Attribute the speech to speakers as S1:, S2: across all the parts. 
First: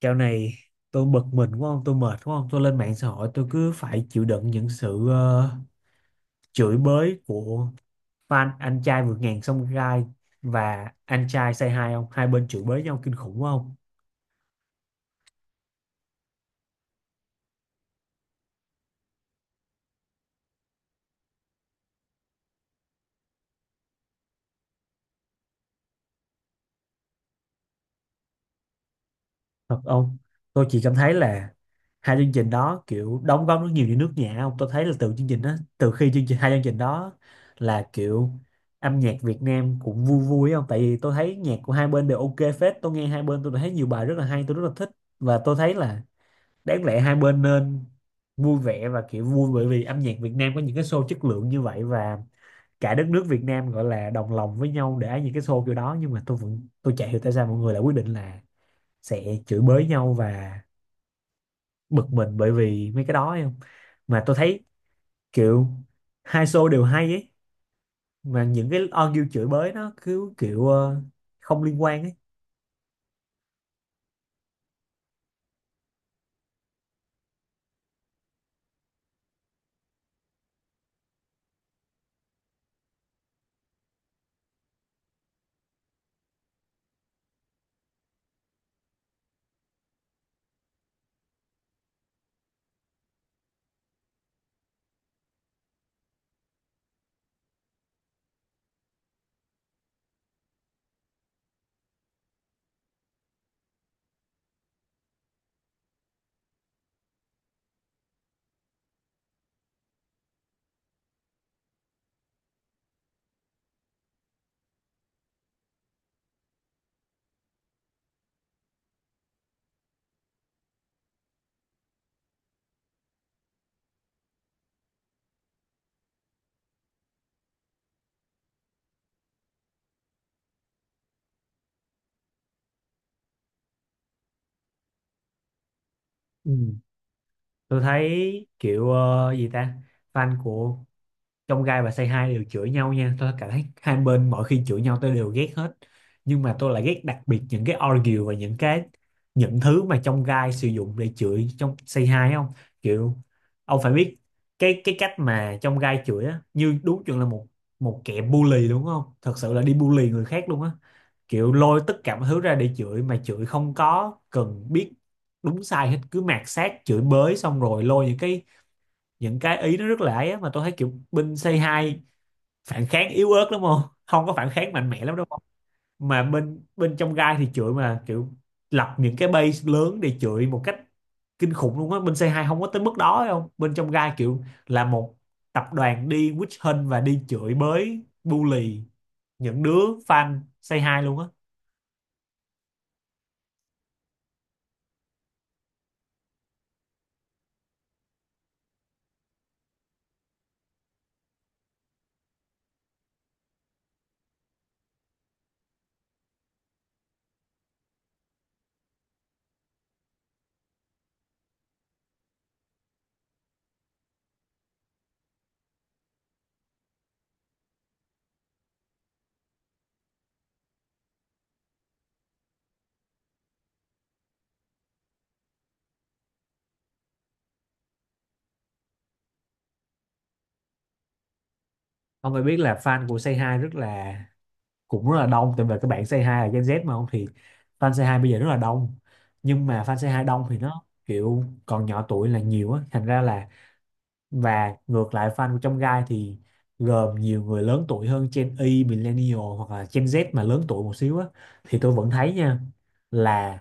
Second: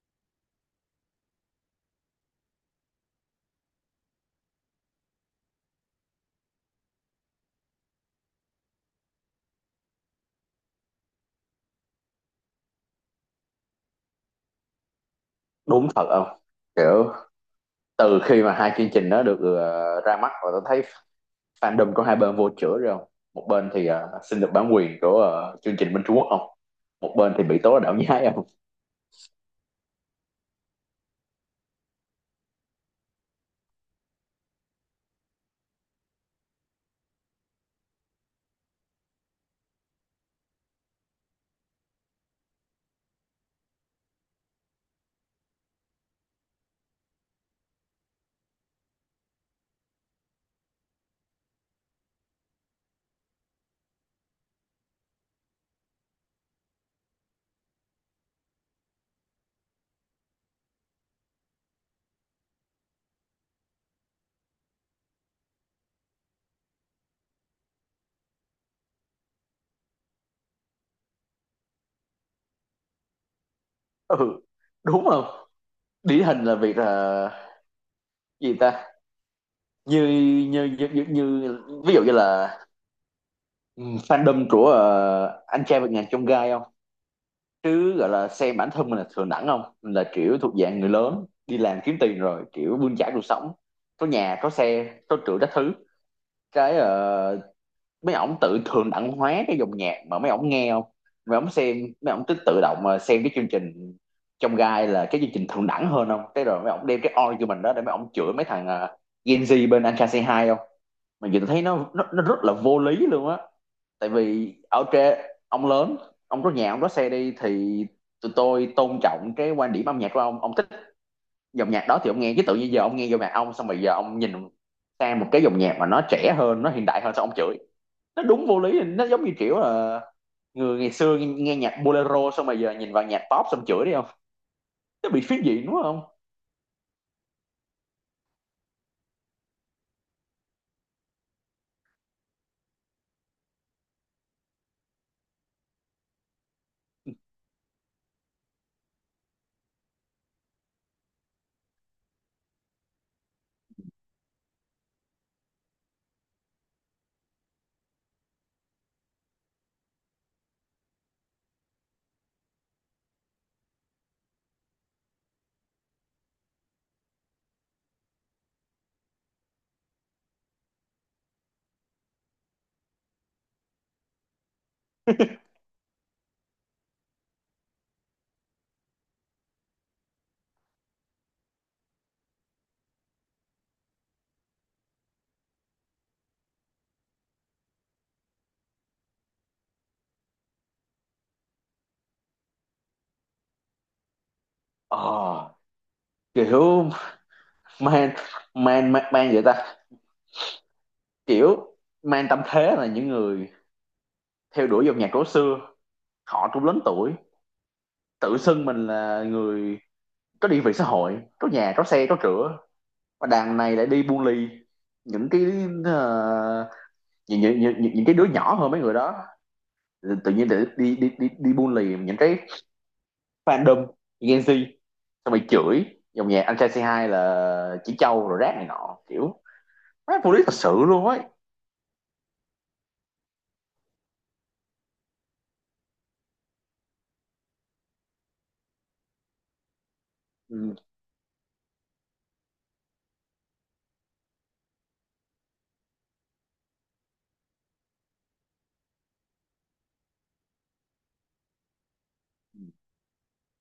S1: Dạo này tôi bực mình đúng không? Tôi mệt đúng không? Tôi lên mạng xã hội tôi cứ phải chịu đựng những sự chửi bới của fan anh trai vượt ngàn sông gai và anh trai say hi ông. Hai bên chửi bới nhau kinh khủng đúng không?
S2: Đúng thật không? Kiểu từ khi mà hai chương trình nó được ra mắt và tôi thấy fandom của hai bên vô chữa rồi không, một bên thì xin được bản quyền của chương trình bên Trung Quốc không, một bên thì bị tố là đạo nhái không.
S1: Thật ông. Tôi chỉ cảm thấy là hai chương trình đó kiểu đóng góp rất nhiều cho nước nhà ông. Tôi thấy là từ chương trình đó, từ khi chương trình hai chương trình đó là kiểu âm nhạc Việt Nam cũng vui vui không? Tại vì tôi thấy nhạc của hai bên đều ok phết. Tôi nghe hai bên tôi thấy nhiều bài rất là hay, tôi rất là thích và tôi thấy là đáng lẽ hai bên nên vui vẻ và kiểu vui bởi vì âm nhạc Việt Nam có những cái show chất lượng như vậy và cả đất nước Việt Nam gọi là đồng lòng với nhau để những cái show kiểu đó, nhưng mà tôi chả hiểu tại sao mọi người lại quyết định là sẽ chửi bới nhau và bực mình bởi vì mấy cái đó ấy không, mà tôi thấy kiểu hai show đều hay ấy, mà những cái argue chửi bới nó cứ kiểu không liên quan ấy.
S2: Ừ, đúng không? Điển hình là việc là gì ta, như như ví dụ như là, ừ, fandom của anh trai vượt ngàn chông gai không, chứ gọi là xem bản thân mình là thường đẳng không, mình là kiểu thuộc dạng người lớn đi làm kiếm tiền rồi kiểu bươn chải cuộc sống, có nhà có xe có cửa các thứ. cái ờ, mấy ổng tự thường đẳng hóa cái dòng nhạc mà mấy ổng nghe không, mấy ổng xem, mấy ổng cứ tự động mà xem cái chương trình trong gai là cái chương trình thượng đẳng hơn không, cái rồi mấy ổng đem cái oi của mình đó để mấy ổng chửi mấy thằng Gen Z bên Anh Trai Say Hi không. Mà nhìn thấy nó rất là vô lý luôn á. Tại vì ở trên, ông lớn, ông có nhà ông có xe đi thì tụi tôi tôn trọng cái quan điểm âm nhạc của ông. Ông thích dòng nhạc đó thì ông nghe, chứ tự nhiên giờ ông nghe dòng nhạc ông xong rồi giờ ông nhìn sang một cái dòng nhạc mà nó trẻ hơn nó hiện đại hơn sao ông chửi? Nó đúng vô lý, nó giống như kiểu là người ngày xưa nghe, nghe nhạc bolero xong rồi giờ nhìn vào nhạc pop xong chửi đi không. Nó bị phiến diện đúng không?
S1: Ừ. Tôi thấy kiểu gì ta, fan của trong gai và say hi đều chửi nhau nha, tôi cảm thấy hai bên mỗi khi chửi nhau tôi đều ghét hết, nhưng mà tôi lại ghét đặc biệt những cái argue và những thứ mà trong gai sử dụng để chửi trong say hi không. Kiểu ông phải biết cái cách mà trong gai chửi á như đúng chuẩn là một một kẻ bully đúng không, thật sự là đi bully người khác luôn á, kiểu lôi tất cả mọi thứ ra để chửi mà chửi không có cần biết đúng sai hết, cứ mạt sát chửi bới xong rồi lôi những cái ý nó rất là ấy á, mà tôi thấy kiểu binh c hai phản kháng yếu ớt lắm không, không có phản kháng mạnh mẽ lắm đâu không. Mà bên bên trong gai thì chửi mà kiểu lập những cái base lớn để chửi một cách kinh khủng luôn á, bên c hai không có tới mức đó phải không, bên trong gai kiểu là một tập đoàn đi witch hunt và đi chửi bới bully những đứa fan c hai luôn á.
S2: Ờ, kiểu man man man man vậy ta, kiểu man tâm thế là những người theo đuổi dòng nhạc cổ xưa, họ cũng lớn tuổi, tự xưng mình là người có địa vị xã hội có nhà có xe có cửa, và đàn này lại đi buôn ly những ờ, những cái đứa nhỏ hơn mấy người đó. Tự nhiên để đi đi đi đi buôn lì những cái fandom Gen Z xong rồi chửi dòng nhạc anh trai C2 là chỉ trâu rồi rác này nọ, kiểu mấy phụ lý thật sự luôn ấy.
S1: Ông phải biết là fan của c hai rất là cũng rất là đông, tại vì các bạn c hai là Gen Z mà không, thì fan c hai bây giờ rất là đông, nhưng mà fan c hai đông thì
S2: Ừ,
S1: nó kiểu còn nhỏ tuổi là nhiều á, thành ra là và ngược lại fan của trong gai thì gồm nhiều người lớn tuổi hơn, Gen Y, Millennial hoặc là Gen Z mà lớn tuổi một xíu á, thì tôi vẫn thấy nha là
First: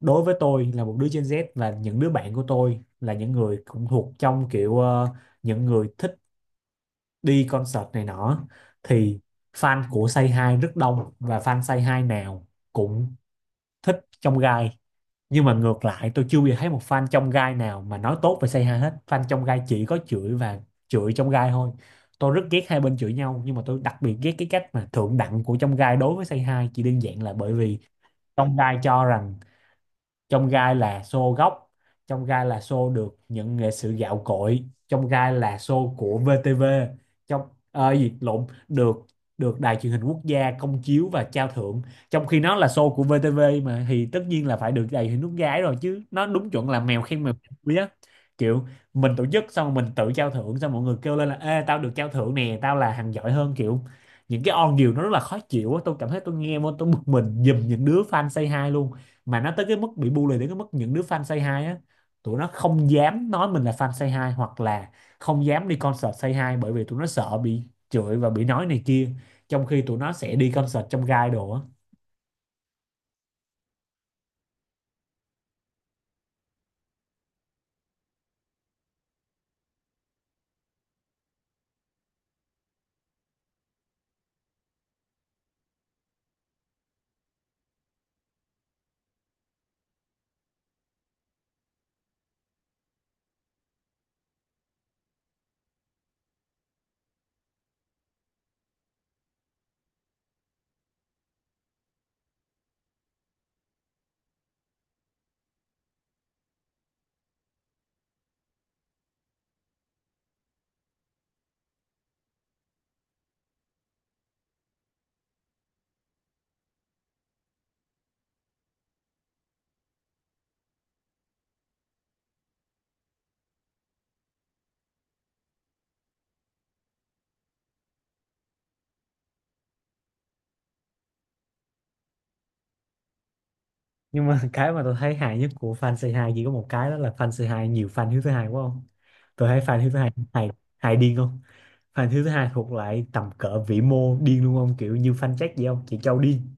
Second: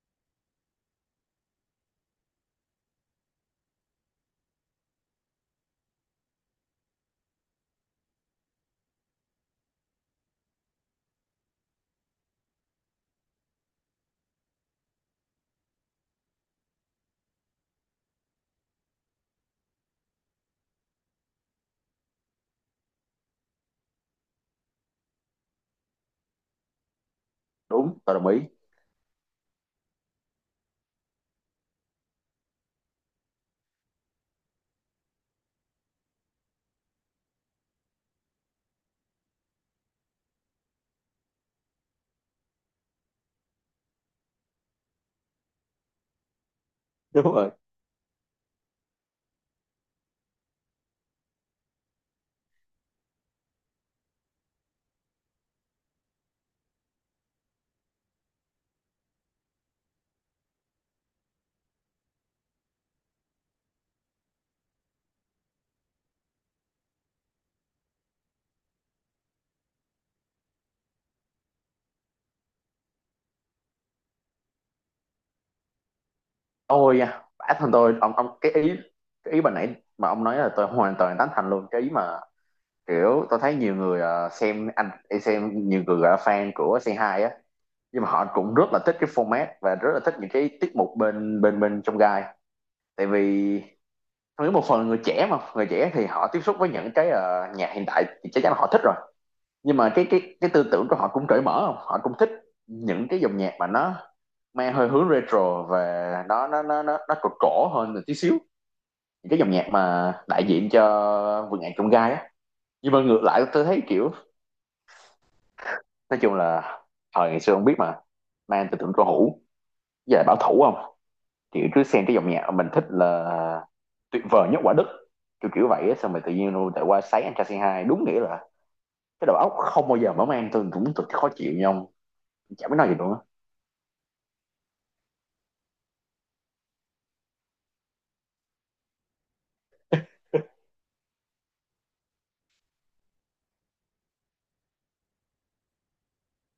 S1: đối với tôi là một đứa Gen Z và những đứa bạn của tôi là những người cũng thuộc trong kiểu những người thích đi concert này nọ thì fan của Say Hi rất đông và fan Say Hi nào cũng thích trong gai, nhưng mà ngược lại tôi chưa bao giờ thấy một fan trong gai nào mà nói tốt về Say Hi hết, fan trong gai chỉ có chửi và chửi trong gai thôi. Tôi rất ghét hai bên chửi nhau nhưng mà tôi đặc biệt ghét cái cách mà thượng đẳng của trong gai đối với Say Hi chỉ đơn giản là bởi vì
S2: đúng tôi đồng ý.
S1: trong gai cho rằng trong gai là show gốc, trong gai là show được nhận nghệ sĩ gạo cội, trong gai là show của VTV, trong ờ, gì lộn được được đài truyền hình quốc gia công chiếu và trao thưởng. Trong khi nó là show của VTV mà thì tất nhiên là phải được đài truyền hình quốc gia ấy rồi, chứ nó đúng chuẩn là mèo khen
S2: Đúng
S1: mèo
S2: rồi.
S1: quý á. Kiểu mình tổ chức xong rồi mình tự trao thưởng xong mọi người kêu lên là ê tao được trao thưởng nè tao là thằng giỏi hơn, kiểu những cái on điều nó rất là khó chịu á. Tôi cảm thấy tôi nghe vô tôi bực mình giùm những đứa fan say hi luôn, mà nó tới cái mức bị bully đến cái mức những đứa fan Say Hi á tụi nó không dám nói mình là fan Say Hi hoặc là không dám đi concert Say Hi bởi vì tụi nó sợ bị chửi và bị nói này kia, trong khi tụi nó sẽ đi concert trong gai đồ á.
S2: Tôi da, bản thân tôi, ông cái ý, cái ý bà nãy mà ông nói là tôi hoàn toàn tán thành luôn. Cái ý mà kiểu tôi thấy nhiều người xem nhiều người gọi là fan của c hai á, nhưng mà họ cũng rất là thích cái format và rất là thích những cái tiết mục bên bên bên trong gai. Tại vì tôi nghĩ một phần là người trẻ, mà người trẻ thì họ tiếp xúc với những cái nhạc hiện tại thì chắc chắn là họ thích rồi. Nhưng mà cái cái tư tưởng của họ cũng cởi mở không, họ cũng thích những cái dòng nhạc mà nó mang hơi hướng retro và nó cổ cổ hơn một tí xíu, cái dòng nhạc mà đại diện cho vườn ngàn chông gai á. Nhưng mà ngược lại tôi thấy kiểu, nói chung là thời ngày xưa không biết mà nay anh tưởng cổ hữu, giờ bảo thủ không, kiểu cứ xem cái dòng nhạc mình thích là tuyệt vời nhất quả đất, kiểu kiểu vậy á. Xong rồi tự nhiên luôn tại qua sấy anh trai say hai đúng nghĩa là cái đầu óc không bao giờ mở mang, tôi cũng tôi khó chịu nhau ông. Chả biết nói gì luôn á.
S1: Nhưng mà cái mà tôi thấy hài nhất của fan Say Hi chỉ có một cái đó là fan Say Hi nhiều fan Hiếu thứ hai quá không. Tôi thấy fan Hiếu thứ hai hài, hài điên không, fan Hiếu thứ hai thuộc lại tầm cỡ vĩ mô điên luôn không, kiểu như fan Jack vậy không, chị Châu điên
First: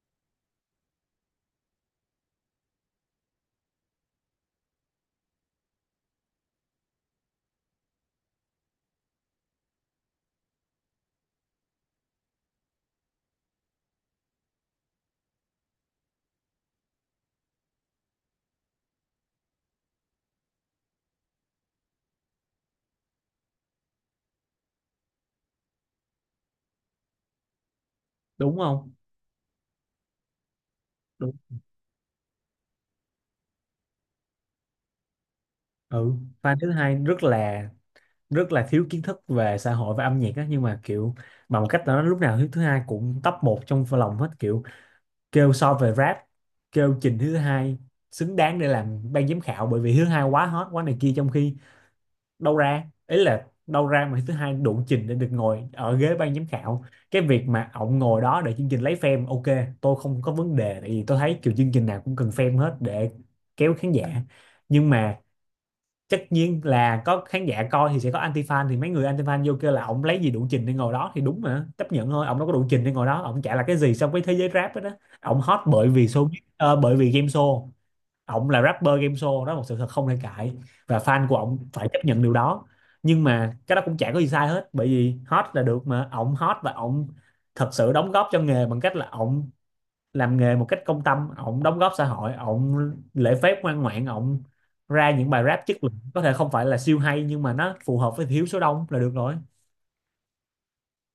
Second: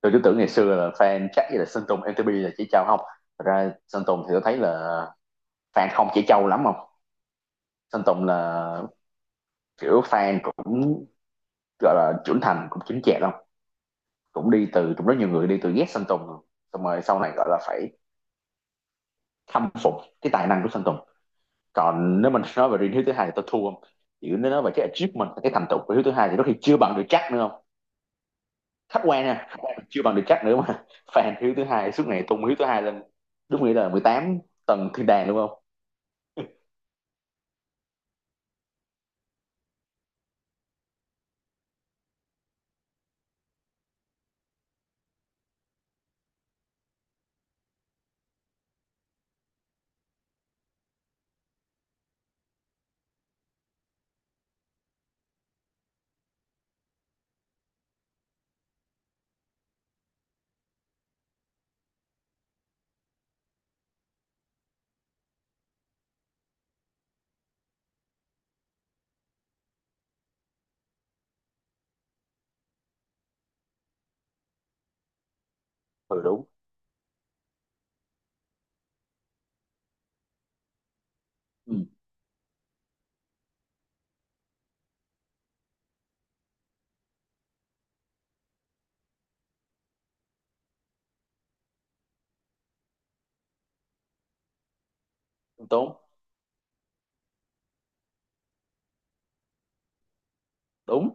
S2: Tôi cứ tưởng ngày xưa là fan chắc như là sơn tùng mtp là chỉ trao không. Thật ra sơn tùng thì tôi thấy là fan không chỉ trâu lắm không. Sơn Tùng là kiểu fan cũng gọi là trưởng thành cũng chính chẹn không, cũng đi từ cũng rất nhiều người đi từ ghét Sơn Tùng xong rồi sau này gọi là phải khâm phục cái tài năng của Sơn Tùng. Còn nếu mình nói về riêng Hiếu thứ hai thì tôi thua không, chỉ nếu nói về cái achievement cái thành tựu của Hiếu thứ hai thì có khi chưa bằng được chắc nữa không.
S1: đúng không.
S2: Khách quan nha, chưa bằng được chắc nữa mà
S1: Đúng.
S2: fan Hiếu thứ hai suốt ngày tung Hiếu thứ hai lên đúng nghĩa là 18 tầng thiên đàng đúng không.
S1: Ừ, fan Hiếu thứ hai rất là thiếu kiến thức về xã hội và âm nhạc á, nhưng mà kiểu bằng một cách là nó lúc nào thứ thứ hai cũng top một trong lòng hết, kiểu kêu so về rap, kêu trình thứ hai xứng đáng để làm ban giám khảo bởi vì thứ hai quá hot quá này kia, trong khi đâu ra mà thứ hai đủ trình để được ngồi ở ghế ban giám khảo. Cái việc mà ổng ngồi đó để chương trình lấy fame ok tôi không có vấn đề, tại vì tôi thấy kiểu chương trình nào cũng cần fame hết để kéo khán giả, nhưng mà tất nhiên là có khán giả coi thì sẽ có anti fan, thì mấy người anti fan vô kêu là ông lấy gì đủ trình để ngồi đó thì đúng, mà chấp nhận thôi, ông đâu có đủ trình để ngồi đó, ông chả là cái gì so với thế giới rap đó, Ông hot bởi vì
S2: Ừ,
S1: show,
S2: đúng.
S1: bởi vì game show, ông là rapper game show, đó là một sự thật không thể cãi và fan của ông
S2: Ừ,
S1: phải chấp nhận điều đó. Nhưng mà cái đó cũng chả có gì sai hết bởi vì hot là được mà, ông hot và ông thật sự đóng góp cho nghề bằng cách là ông làm nghề một cách công tâm, ổng đóng góp xã hội, ổng lễ phép ngoan ngoãn, ổng ra những bài rap chất
S2: tốn
S1: lượng có thể không phải là siêu hay nhưng mà nó phù hợp với thiếu số đông là được rồi.
S2: đúng.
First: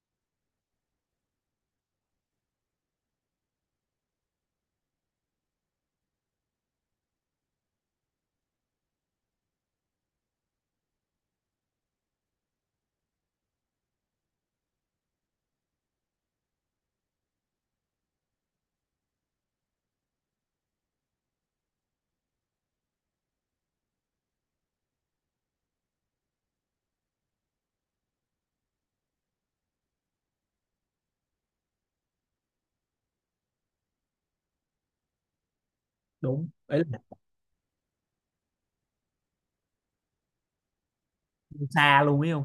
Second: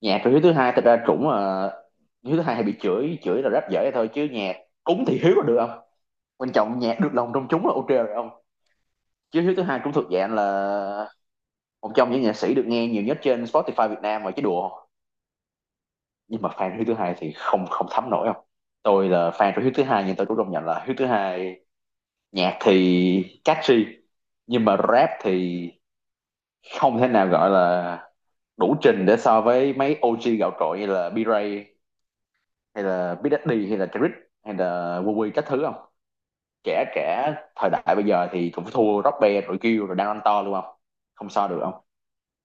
S2: Nhạc của Hiếu thứ hai thật ra cũng Hiếu thứ hai hay bị chửi, chửi là rất dễ thôi chứ nhạc cúng thì Hiếu là được không, quan trọng nhạc được lòng công chúng là ok rồi ông. Chứ thứ thứ hai cũng thuộc dạng là một trong những nhạc sĩ được nghe nhiều nhất trên Spotify Việt Nam mà chứ đùa. Nhưng mà fan thứ thứ hai thì không, thấm nổi không. Tôi là fan của thứ thứ hai nhưng tôi cũng công nhận là thứ thứ hai nhạc thì catchy nhưng mà rap thì không thể nào gọi là đủ trình để so với mấy OG gạo cội như là B-Ray hay là Big Daddy hay là Trick hay là Wu Wee các thứ không.
S1: Đúng ấy,
S2: Trẻ
S1: là
S2: Trẻ thời đại bây giờ thì cũng thua Rock Band rồi, kêu rồi đang ăn to luôn không, không so được không.
S1: xa luôn ấy không,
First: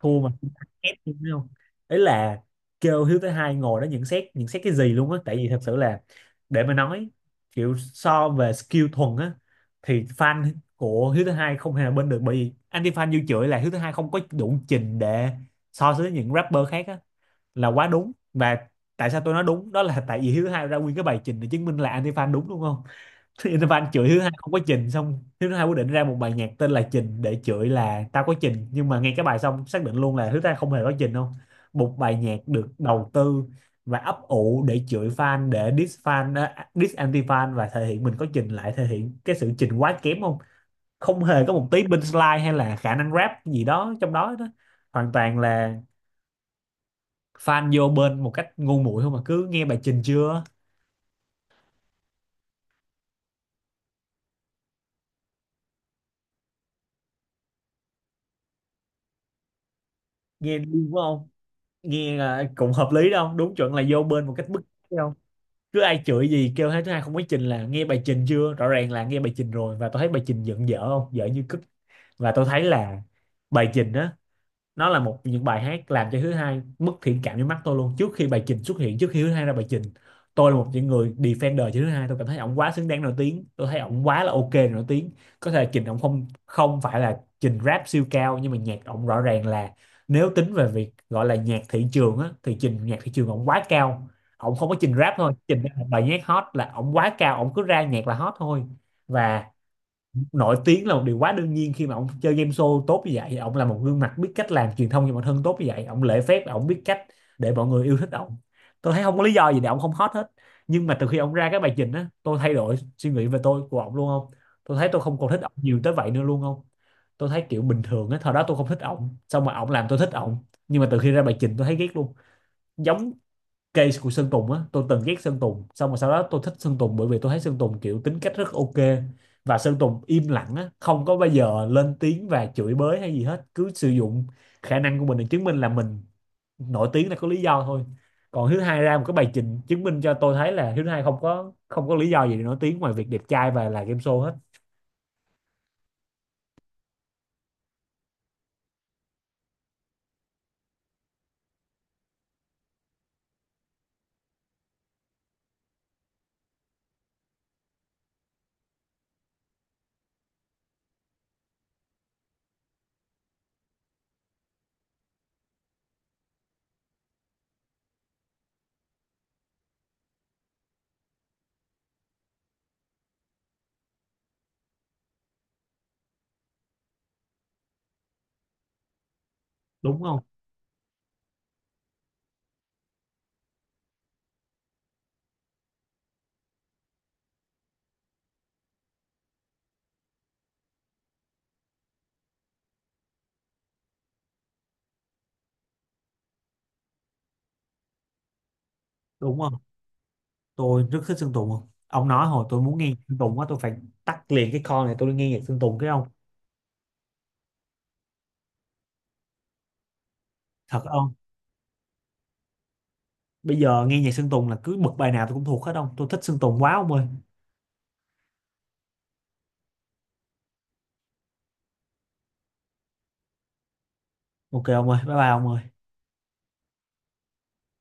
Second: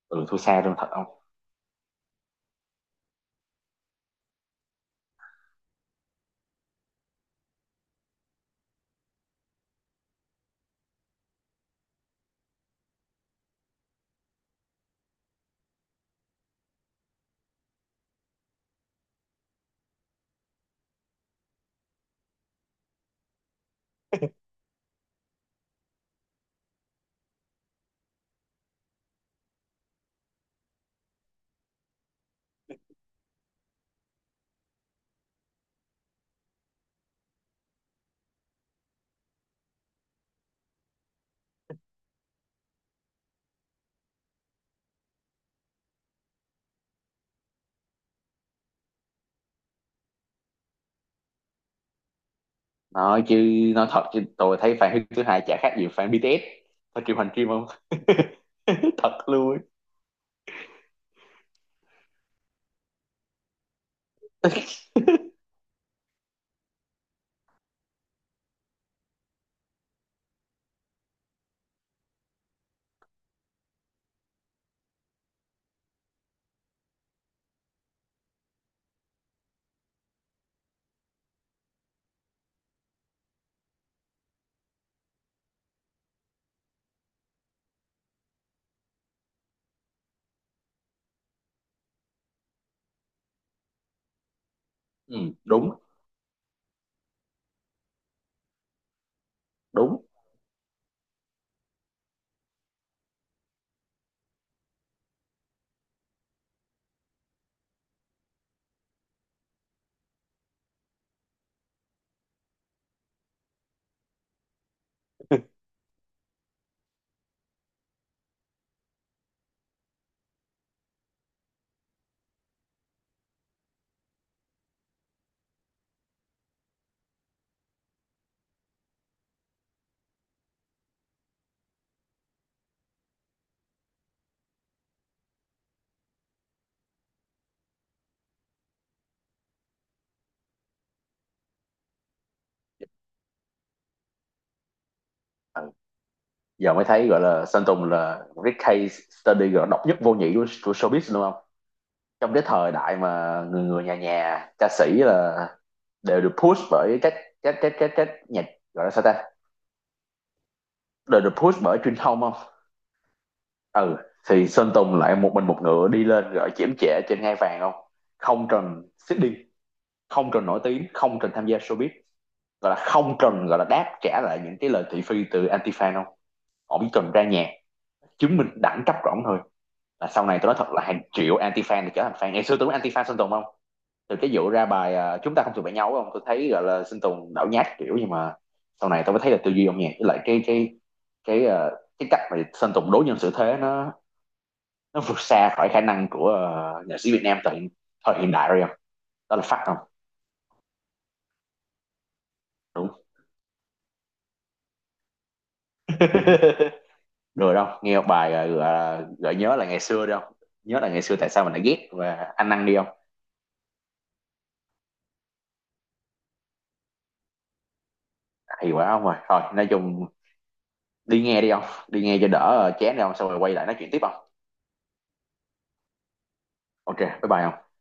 S1: thua
S2: Ừ
S1: mà
S2: thua
S1: cũng
S2: xa
S1: thắng
S2: luôn thật
S1: kép luôn
S2: không.
S1: ấy không. Ấy là kêu Hiếu thứ hai ngồi đó nhận xét, nhận xét cái gì luôn á, tại vì thật sự là để mà nói kiểu so về skill thuần á thì fan của Hiếu thứ hai không hề bên được, bởi vì anti fan như chửi là Hiếu thứ hai không có đủ trình để so sánh với những rapper khác á là quá đúng. Và tại sao tôi nói đúng đó là tại vì Hiếu thứ hai ra nguyên cái bài trình để chứng minh là anti-fan đúng, đúng không. Anti-fan chửi Hiếu thứ hai không có trình, xong Hiếu thứ hai quyết định ra một bài nhạc tên là trình để chửi là tao có trình, nhưng mà nghe cái bài xong xác định luôn là Hiếu thứ hai không hề có trình không. Một bài nhạc được đầu tư và ấp ủ để chửi fan, để diss fan, diss anti-fan và thể hiện mình có trình lại thể hiện cái sự trình quá kém không, không hề có một tí bên slide hay là khả năng rap gì đó trong đó đó, hoàn toàn là fan vô bên một cách ngu muội không, mà cứ nghe bài trình chưa,
S2: nói chứ nói thật chứ tôi thấy fan thứ hai chả khác gì fan BTS. Thôi triệu hành kim không. Thật luôn.
S1: nghe đúng không, nghe là cũng hợp lý đâu đúng chuẩn là vô bên một cách bức bách không, cứ ai chửi gì kêu thế thứ hai không có trình là nghe bài trình chưa, rõ ràng là nghe bài trình rồi và tôi thấy bài trình giận dở không, dở như cứt. Và tôi thấy là bài trình á nó là một những bài hát làm cho thứ hai mất thiện cảm với mắt tôi luôn. Trước khi bài trình xuất hiện, trước khi thứ hai ra bài trình, tôi là một những người defender cho thứ hai, tôi cảm thấy ổng quá xứng đáng nổi tiếng, tôi thấy ổng quá là ok để nổi tiếng. Có thể trình ổng không, không phải là trình rap siêu cao, nhưng mà nhạc ổng rõ ràng là nếu tính về việc gọi là nhạc thị trường á thì trình nhạc thị trường ổng quá cao, ổng không có trình rap
S2: Ừ,
S1: thôi, trình ra
S2: đúng.
S1: một bài nhạc hot là ổng quá cao, ổng cứ ra nhạc là hot thôi và
S2: Đúng.
S1: nổi tiếng là một điều quá đương nhiên khi mà ông chơi game show tốt như vậy, ông là một gương mặt biết cách làm truyền thông cho bản thân tốt như vậy, ông lễ phép, ông biết cách để mọi người yêu thích ông, tôi thấy không có lý do gì để ông không hot hết. Nhưng mà từ khi ông ra cái bài trình á tôi thay đổi suy nghĩ về tôi của ông luôn không, tôi thấy tôi không còn thích ông nhiều tới vậy nữa luôn không. Tôi thấy kiểu bình thường á, thời đó tôi không thích ông xong mà ông làm tôi thích ông, nhưng mà từ khi ra bài trình tôi thấy ghét luôn. Giống case của Sơn Tùng á, tôi từng ghét Sơn Tùng xong rồi sau đó tôi thích Sơn Tùng bởi vì tôi thấy Sơn Tùng kiểu tính cách rất ok và Sơn Tùng im lặng á, không có bao giờ lên tiếng và chửi bới hay gì hết, cứ sử dụng khả năng của mình để chứng minh là mình nổi tiếng là có lý do thôi. Còn Hiếu Hai ra một cái bài trình chứng minh cho tôi thấy là Hiếu Hai không có lý do gì để nổi tiếng ngoài việc đẹp trai và là game show hết.
S2: Ừ, giờ mới thấy gọi là Sơn Tùng là một cái case study gọi độc nhất vô nhị của showbiz luôn không. Trong cái thời đại mà người người nhà nhà ca sĩ là đều được push bởi các nhạc, gọi là sao ta, đều được push bởi truyền thông không. Ừ, thì Sơn Tùng lại một mình một ngựa đi lên gọi chiếm trẻ trên ngai vàng không, không trần seeding, không cần nổi tiếng, không cần tham gia showbiz, gọi là không cần gọi là đáp trả lại những cái lời thị phi từ anti fan không. Họ chỉ cần ra nhạc chứng minh đẳng cấp của ổng thôi.
S1: Đúng
S2: Là
S1: không.
S2: sau này tôi nói thật là hàng triệu anti fan thì trở thành fan. Ngày xưa tôi có anti fan Sơn Tùng không, từ cái vụ ra bài, chúng ta không thuộc về nhau không, tôi thấy gọi là Sơn Tùng đảo nhát kiểu. Nhưng mà sau này tôi mới thấy là tư duy âm nhạc với lại cái à, cái cách mà Sơn Tùng đối nhân xử thế nó, vượt xa khỏi khả năng của nhạc sĩ Việt Nam thời thời hiện đại rồi không. Đó
S1: Đúng
S2: là
S1: không.
S2: phát không.
S1: Tôi rất thích Sơn Tùng không ông, nói hồi tôi muốn
S2: Đúng.
S1: nghe Sơn Tùng á tôi phải tắt liền cái con này tôi đi nghe nhạc Sơn Tùng cái không.
S2: Rồi đâu nghe một bài gọi gợi nhớ là ngày xưa, đâu nhớ
S1: Thật
S2: là ngày
S1: không,
S2: xưa tại sao mình lại ghét và anh ăn đi không.
S1: bây giờ nghe nhạc Sơn Tùng là cứ bật bài nào tôi cũng thuộc hết ông, tôi thích Sơn Tùng quá ông ơi.
S2: Thì quá không, rồi thôi nói chung đi nghe đi không, đi nghe cho đỡ chén chán đi không, xong rồi quay lại nói chuyện tiếp không.
S1: Ok ông ơi, bye bye ông ơi.
S2: Ok bye bye không.